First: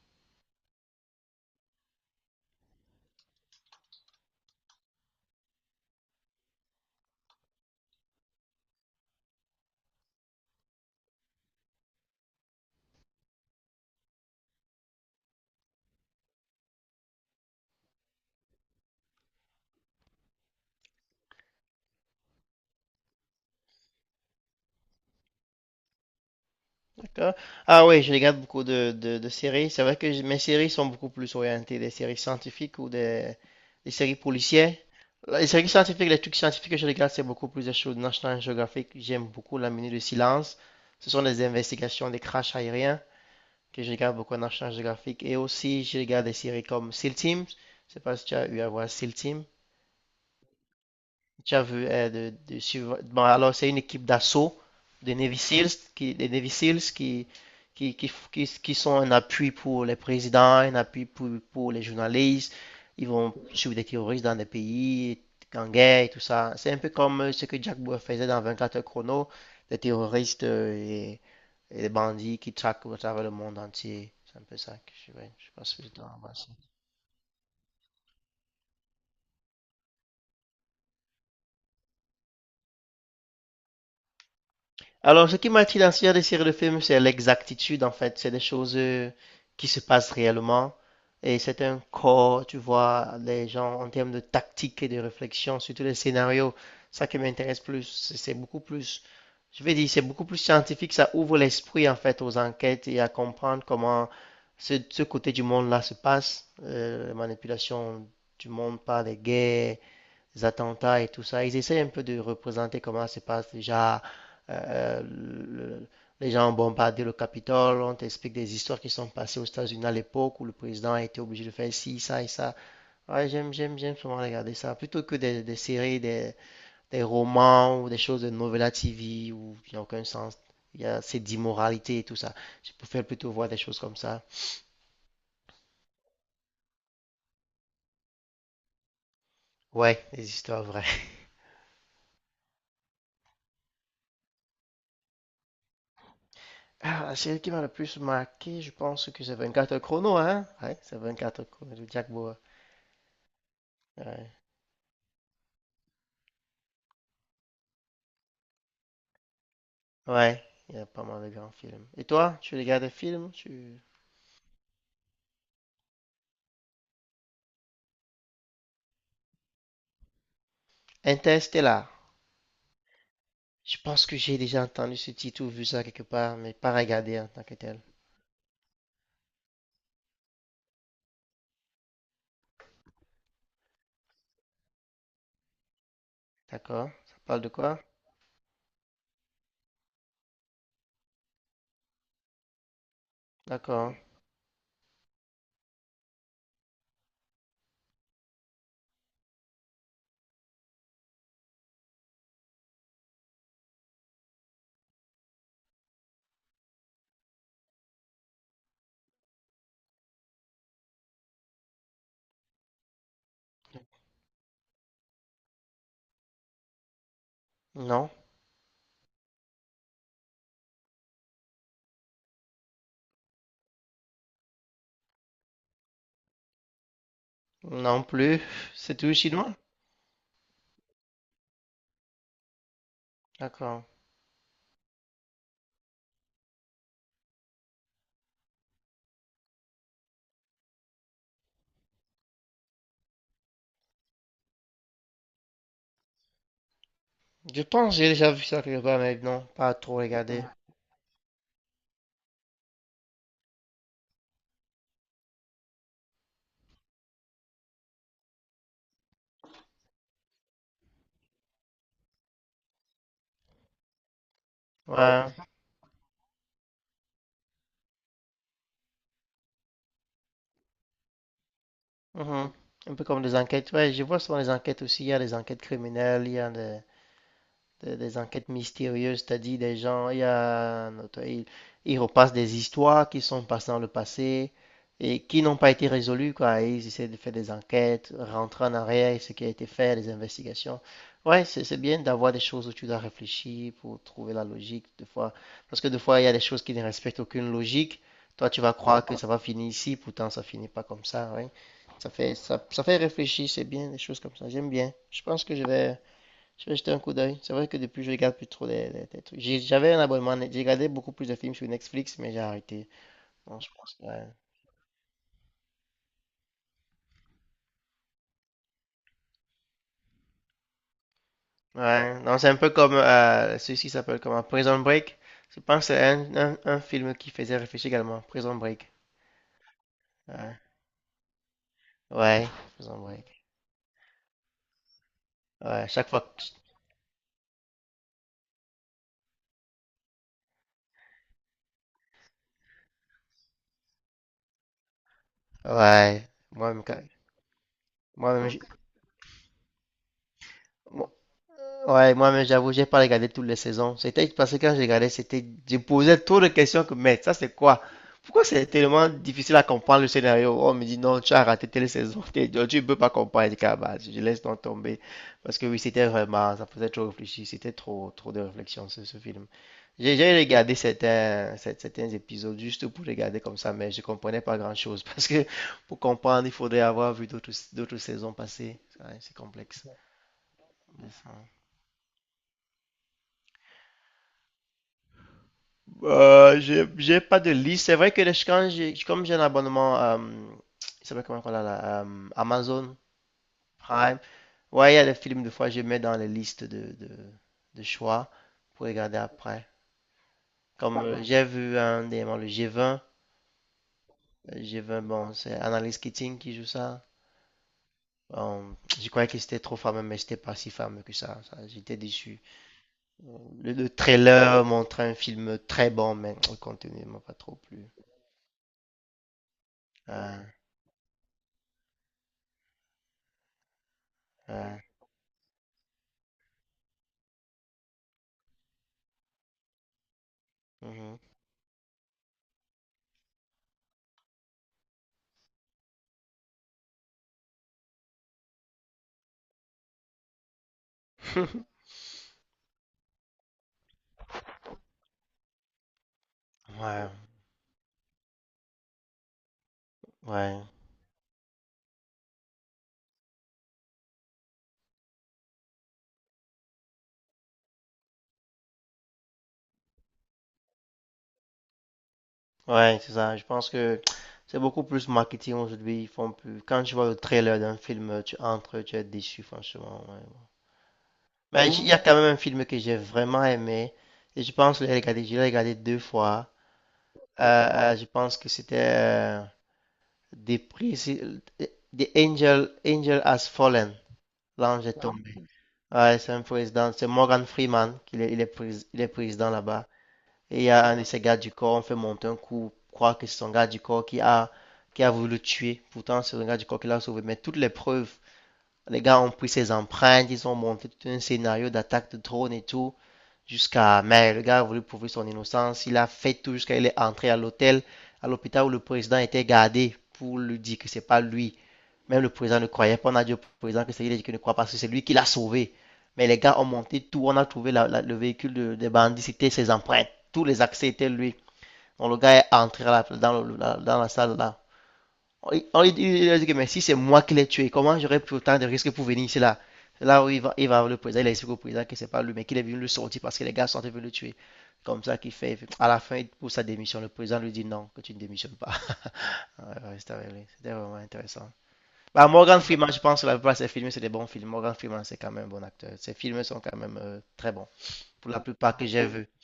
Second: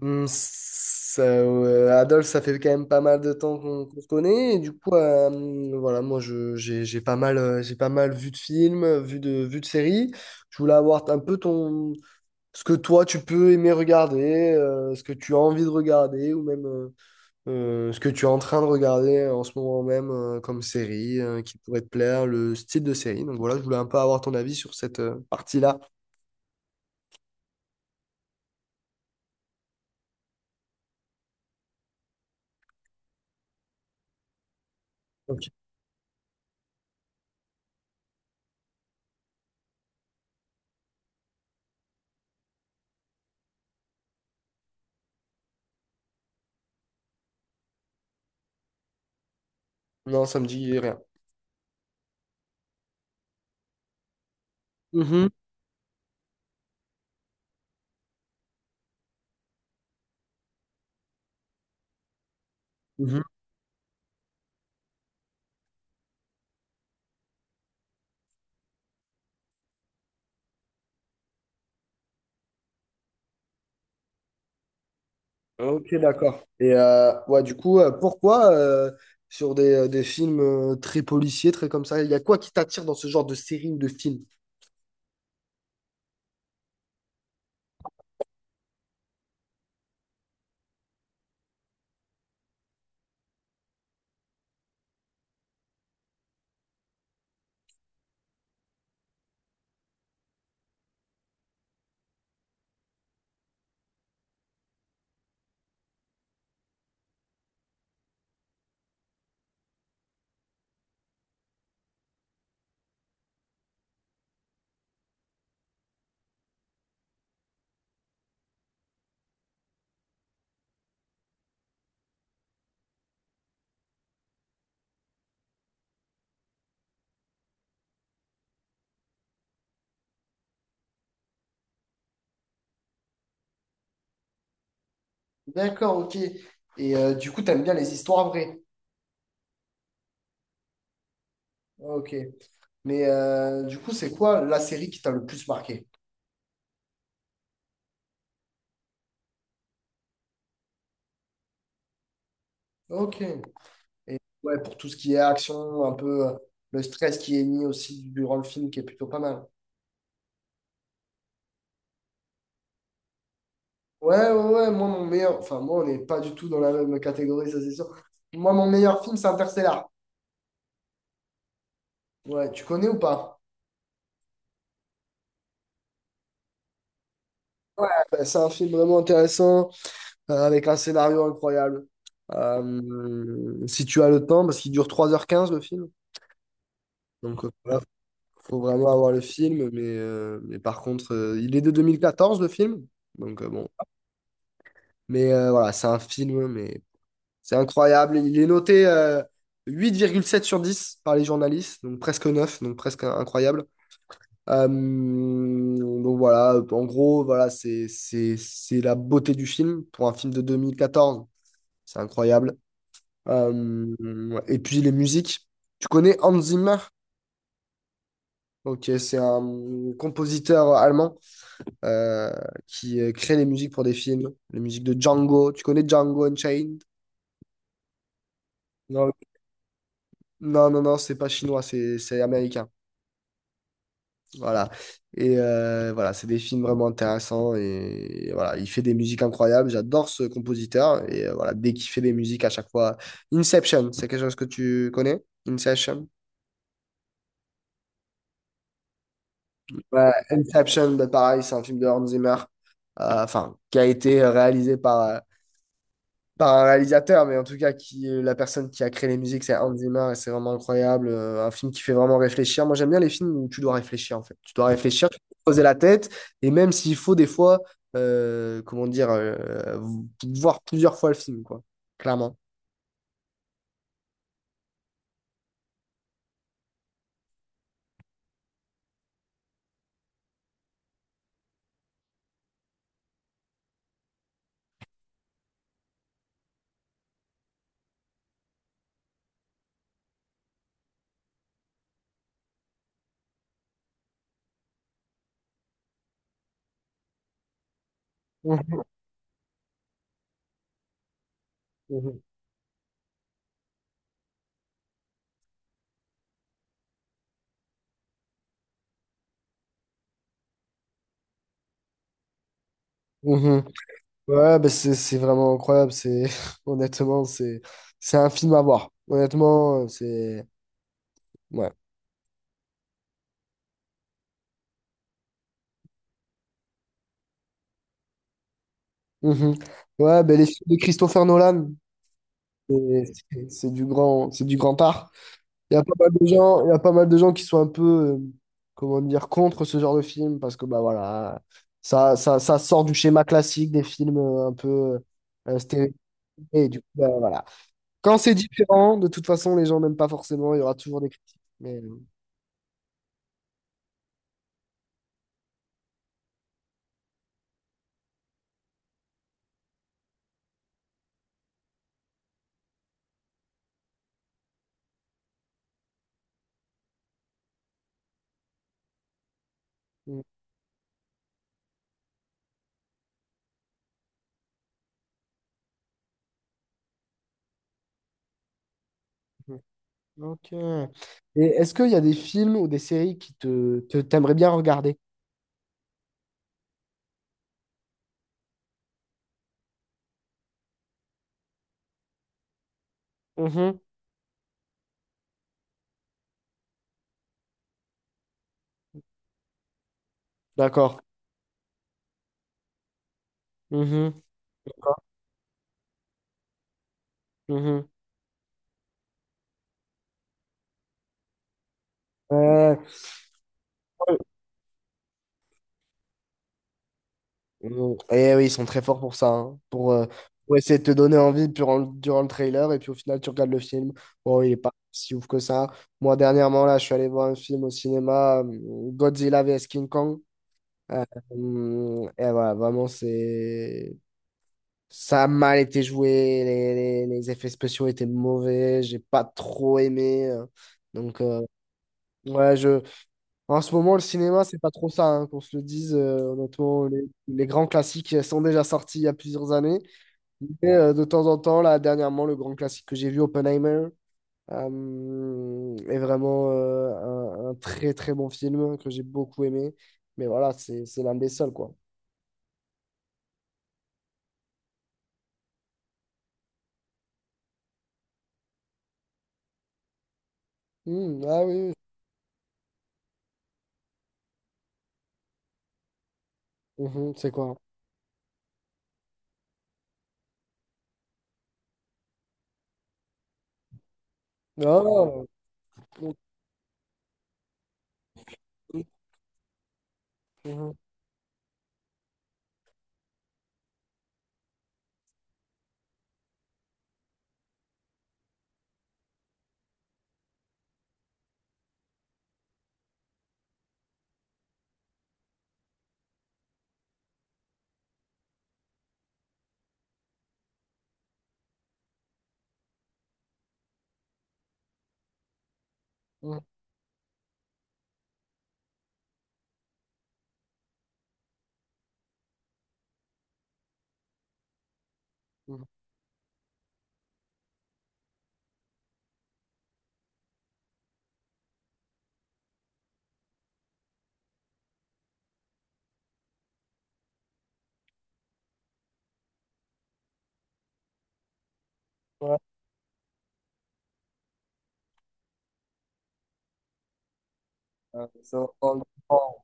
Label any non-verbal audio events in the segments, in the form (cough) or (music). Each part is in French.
Adolphe, ça fait quand même pas mal de temps qu'on se connaît. Et du coup, voilà, j'ai pas mal vu de films, vu de séries. Je voulais avoir un peu ton, ce que toi, tu peux aimer regarder, ce que tu as envie de regarder, ou même ce que tu es en train de regarder en ce moment même comme série, qui pourrait te plaire, le style de série. Donc voilà, je voulais un peu avoir ton avis sur cette partie-là. Ah, ah, oui, je regarde beaucoup de séries. C'est vrai que mes séries sont beaucoup plus orientées des séries scientifiques ou des séries policières. Ok. Les séries scientifiques, les trucs scientifiques que je regarde, c'est beaucoup plus des choses National Geographic. J'aime beaucoup La Minute de Silence. Ce sont des investigations des crashs aériens que je regarde beaucoup à National Geographic. Et aussi, je regarde des séries comme SEAL Team. Je sais pas si tu as eu à voir SEAL Team. Non, ça me dit rien. J'avoue, bon, alors c'est une équipe d'assaut des Mhm. Navy Seals qui, des Navy Seals qui, qui sont un appui pour les présidents, un appui pour les journalistes. Ils Mhm. vont suivre des terroristes dans des pays en guerre et tout ça. C'est un peu comme ce que Jack Bauer faisait dans 24 heures chrono, des terroristes et des bandits qui traquent à travers le monde entier. C'est un peu ça que je, ouais, je pense que je Ok, dois d'accord. avancer. Et ouais, du coup, pourquoi sur des films très policiers, très comme ça, il y a quoi qui t'attire dans ce genre de série ou de film? Alors, ce qui m'attire dans ce genre de série de films, c'est l'exactitude, en fait. C'est des choses qui se passent réellement. Et c'est un corps, tu vois, les gens, en termes de tactique et de réflexion, surtout les scénarios, ça qui m'intéresse plus. C'est beaucoup plus, je vais dire, c'est beaucoup plus scientifique. Ça ouvre l'esprit, en fait, aux enquêtes et à comprendre comment ce côté du monde-là se passe. La manipulation du monde par les guerres, les attentats et tout ça. Ils essaient un peu de représenter comment se passe déjà. euh, le- les gens ont bombardé le Capitole, on t'explique des histoires qui sont passées aux États-Unis à l'époque où le président a été obligé de faire ci, ça et ça. Ouais, j'aime souvent regarder ça. Plutôt que des romans ou des choses de novella TV où il n'y a aucun sens. Il y a cette immoralité et tout ça. Je préfère plutôt voir des choses comme ça. D'accord, ok. Et du coup, t'aimes bien les histoires vraies. Ouais, des histoires vraies. Ok. Mais du coup, c'est quoi la série qui t'a le plus marqué? Ah, la série qui m'a le plus marqué, je pense que c'est 24 chrono, hein? Ouais, c'est 24 chrono de Jack Bauer. Ok. Et Ouais. ouais, pour tout ce qui est action, un peu le stress qui est mis aussi durant le film, qui est plutôt pas mal. Ouais, il y a pas mal de grands films. Et toi, tu regardes des films? Tu... Ouais, ouais, ouais, moi, mon meilleur. Enfin, moi, on n'est pas du tout dans la même catégorie, ça c'est sûr. Moi, mon meilleur film, c'est Interstellar. Interstellar. Ouais, tu connais ou pas? Je pense que j'ai déjà entendu ce titre ou vu ça quelque part, mais pas regardé en tant que tel. Ouais. Ben, c'est un film vraiment intéressant, avec un scénario incroyable. Si tu as le temps, parce qu'il dure 3 h 15 le film. D'accord? Ça parle Donc de quoi? voilà, faut vraiment avoir le film. Mais par contre, il est de 2014 le film. Donc bon. D'accord. Mais voilà, c'est un film, mais c'est incroyable. Il est noté 8,7 sur 10 par les journalistes, donc presque 9 donc presque incroyable. Euh, donc voilà, en gros, voilà, c'est la beauté du film. Pour un film de 2014 c'est incroyable. Euh, et puis les musiques. Tu connais Hans Zimmer? Non. Ok, c'est un compositeur allemand euh, qui crée les musiques pour des films. Les musiques de Django. Tu connais Django Unchained? Non plus. C'est Non, tout chinois? Non, c'est pas chinois, c'est américain. D'accord. Voilà. Et voilà, c'est des films vraiment intéressants. Et, voilà, il fait des musiques incroyables. J'adore ce compositeur. Et voilà, dès qu'il fait des musiques à chaque fois. Inception, c'est quelque chose que tu connais? Inception? Je pense que j'ai déjà vu ça quelque part, mais non, pas trop Ouais, regardé. Inception, bah, pareil, c'est un film de Hans Zimmer. Enfin, qui a été réalisé par, par un réalisateur, mais en tout cas, qui, la personne qui a créé les musiques, c'est Hans Zimmer, et c'est vraiment incroyable. Un film qui fait vraiment réfléchir. Moi, j'aime bien les films où tu dois réfléchir, en fait. Tu dois réfléchir, tu Ouais. dois te poser la tête, et même s'il faut, des fois, comment dire, voir plusieurs fois le film, quoi, clairement. Mhm. Un peu comme des enquêtes. Ouais, je vois souvent les enquêtes aussi. Il y a des enquêtes criminelles, il y a des enquêtes mystérieuses, c'est-à-dire des gens, il y a, un auteur, il repasse des histoires qui sont passées dans le passé et qui n'ont pas été résolues, quoi. Et ils essaient de faire des enquêtes, rentrer en arrière, et ce qui a été fait, les investigations. Ouais, c'est bien d'avoir des choses où tu dois réfléchir pour trouver la logique, des fois. Parce que des fois, il y a des choses qui ne respectent aucune logique. Toi, tu vas Mhm, croire que ça va finir ici, pourtant ça finit pas comme ça, ouais. Ça mhm, fait, ça fait réfléchir, c'est bien, des choses comme ça. J'aime bien. Je pense que je vais jeter un coup d'œil. C'est vrai que depuis, je regarde plus trop les trucs. J'avais un abonnement, j'ai regardé beaucoup plus de films sur Netflix, mais j'ai arrêté. Non, mhm. je pense que... Ouais, Ouais, bah c'est vraiment incroyable. C'est (laughs) honnêtement, c'est un film à voir. Honnêtement, c'est ouais. ouais, non, c'est un peu comme celui-ci s'appelle comment? Prison Break. Je pense que c'est un film qui faisait réfléchir également. Prison Break. Mhm. Ouais, bah les Ouais, films de Christopher Nolan. ouais, Prison Et Break. C'est du grand art. Il y a Ouais, pas mal chaque fois. de gens, il y a pas mal de gens qui sont un peu, comment dire, contre ce genre de film parce que bah voilà, ça sort du schéma classique des films un peu stéréotypés. Ouais, Et du moi-même, coup, quand- bah, voilà. Quand c'est moi-même, j'ai- différent, de toute façon, les gens n'aiment pas forcément. Il y aura toujours des moi critiques. Mais... Ouais, moi-même, j'avoue, j'ai pas regardé toutes les saisons. C'était parce que quand je regardais, c'était, je posais trop de questions que, mais ça, c'est quoi? Pourquoi c'est tellement difficile à comprendre le scénario? On me dit, non, tu as raté telle saison, (laughs) tu ne peux pas comprendre. Je dis, ah, bah, je laisse donc tomber. Parce que oui, c'était vraiment, ça faisait trop réfléchir, c'était trop, trop de réflexion sur ce film. J'ai Mhm. j'ai regardé certains, certains épisodes juste pour regarder comme ça, mais je comprenais pas grand-chose. (laughs) Parce que pour comprendre, il faudrait avoir vu d'autres saisons passées. Ouais, c'est complexe. Ok. Et Mhm. est-ce qu'il y a des films ou des séries qui t'aimerais bien regarder? J'ai pas de liste. C'est vrai que quand j'ai, comme j'ai un abonnement, il s'appelle comment qu'on a là, Amazon Mhm. Prime. Ouais, il y a des films, des fois, je mets dans les listes de choix pour regarder après. Comme D'accord. J'ai vu un dernièrement, le G20. Mhm. Le G20, D'accord. bon, c'est Annalise Keating qui joue ça. Mhm. Euh, je croyais que c'était trop fameux, mais c'était pas si fameux que ça. Ça, j'étais déçu. Ouais. Le trailer montrait un film très bon, mais le contenu m'a pas trop plu. Mm. Et oui, ils sont très forts pour ça, hein, pour, Ah, pour essayer de te donner envie durant, durant le trailer, et puis au final, tu regardes le film. Bon, il est pas ah, si ouf que ça. Moi, dernièrement, là, je suis allé voir un film au cinéma, Godzilla vs King Kong. Mhm. Et voilà, vraiment, c'est... Ça a mal été joué, les effets spéciaux étaient mauvais, j'ai pas trop aimé. donc, euh, (laughs) ouais, je... En ce moment, le cinéma, c'est pas trop ça, hein, qu'on se le dise. Honnêtement, Ouais, les grands classiques sont déjà sortis il y a plusieurs années. ouais, Mais de temps en temps, là, dernièrement, le grand classique que j'ai vu, Oppenheimer, est vraiment un très très bon film que j'ai beaucoup aimé. Mais voilà, c'est l'un des seuls, quoi. ouais, c'est ça. Je pense que c'est beaucoup plus marketing aujourd'hui. Ils font plus. Quand tu vois le trailer d'un film, tu entres, tu es déçu, franchement. Ouais. Hmm, ah Mais oui, il y a quand même un film que j'ai vraiment aimé. Et je pense que je l'ai regardé deux fois. oui. Mhm, c'est quoi? Je pense que c'était des prix. The Angel, Angel Has Fallen. L'ange est Oh, tombé. ok. Ouais, c'est un président. C'est Morgan Freeman qui est, il est, prés- il est président là-bas. Et il y Mhm, a un de ses gardes du corps, on fait monter un coup, croire que c'est son garde du corps qui a voulu le tuer. Pourtant, c'est le garde du corps qui l'a sauvé. Mais toutes les preuves, les gars ont pris ses empreintes, ils ont monté tout un scénario d'attaque de drone et tout, jusqu'à. Mais le gars a voulu prouver son innocence, il a fait tout jusqu'à il est entré à l'hôtel, à l'hôpital où le président était gardé pour lui dire que c'est pas lui. Même le président ne croyait pas, on a dit au président que c'est lui qui ne croit pas, parce que c'est lui qui l'a sauvé. Mais mhm, les gars ont monté tout, on a trouvé le véhicule des bandits, c'était ses empreintes, tous les accès étaient lui. Donc le gars est entré dans, dans la salle là. mhm. On lui dit, il que mais si c'est moi qui l'ai tué, comment j'aurais pris autant de risques pour venir ici là? Là où il va voir le président, il a explique au président que c'est pas lui, mais qu'il est venu le sortir parce que les gars sont venus le tuer. Comme ça qu'il fait. À la fin, il pousse sa démission. Le président lui dit non, que tu ne démissionnes pas. (laughs) C'était vraiment intéressant. Bah, Ouais, Morgan Freeman, je pense que la plupart de ses films, c'est des bons films. Morgan Freeman, c'est quand même un bon acteur. Ses films sont quand même très bons. Pour c'est la vraiment plupart du que j'ai vu. grand,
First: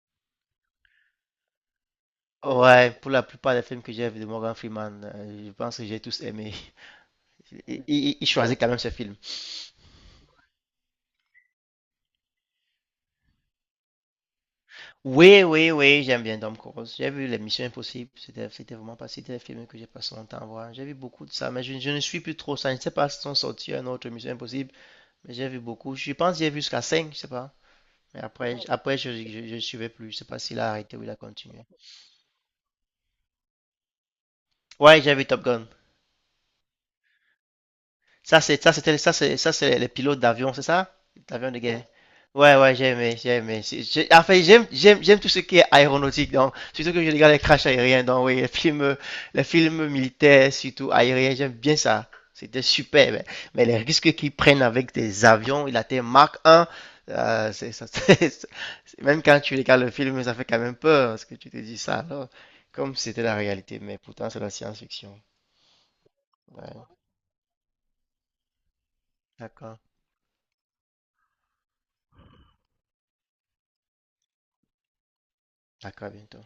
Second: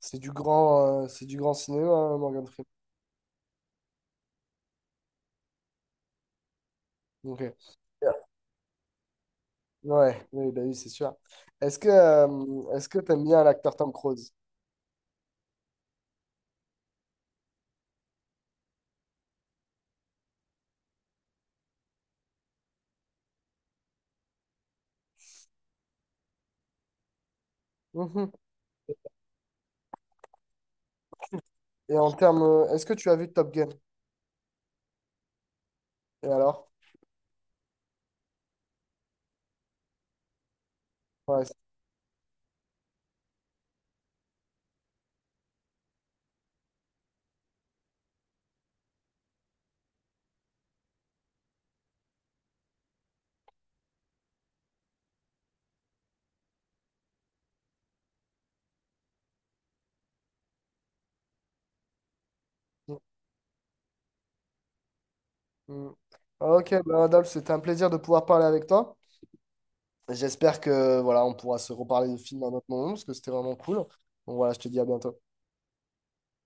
c'est du grand c'est du grand cinéma, hein, Morgan Freeman. Ouais, pour la plupart des films que j'ai vus de Morgan Freeman, je pense que j'ai tous aimé. (laughs) Il, Ok. il- il choisit quand même ce film. Ouais, oui, bah oui, c'est sûr. Est-ce que t'aimes bien l'acteur Tom Cruise? Oui, oui, oui, j'aime bien Tom Cruise. J'ai vu Les Missions Impossibles. C'était, c'était vraiment pas, c'était des films que j'ai passé mon temps à voir. J'ai vu beaucoup de ça, mais je ne suis plus trop ça. Je ne sais pas si sont sortis un autre Mission Impossible, mais j'ai vu beaucoup. Je pense que j'ai vu jusqu'à 5, je sais pas. Mais Mhm. après, je suivais plus. Je sais pas s'il a arrêté ou il a continué. Et en termes, est-ce que tu as vu Top Gun? Ouais, j'ai vu Top Gun. Et alors? Ça, c'est, ça, c'était, ça, c'est les pilotes d'avion, c'est ça? Ouais. D'avion c'est- de guerre. Ouais, ouais, j'ai aimé. En fait, j'aime tout ce qui est aéronautique, donc, surtout que je regarde les crashs aériens, donc, oui, les films militaires, surtout aériens, j'aime bien ça. C'était super, mais les risques qu'ils prennent avec des avions, il a été Mark 1, c'est, ça, (laughs) c'est- même quand tu regardes le film, ça fait quand même peur, parce que tu te dis ça, alors, comme c'était la réalité, mais pourtant, c'est la science-fiction. Mhm. Ok, Ouais, bah, Adolphe, c'était un plaisir de pouvoir parler avec toi. d'accord, J'espère que voilà, on pourra se reparler de film à un autre moment parce que c'était vraiment cool. Donc voilà, je te dis à bientôt. d'accord, à bientôt.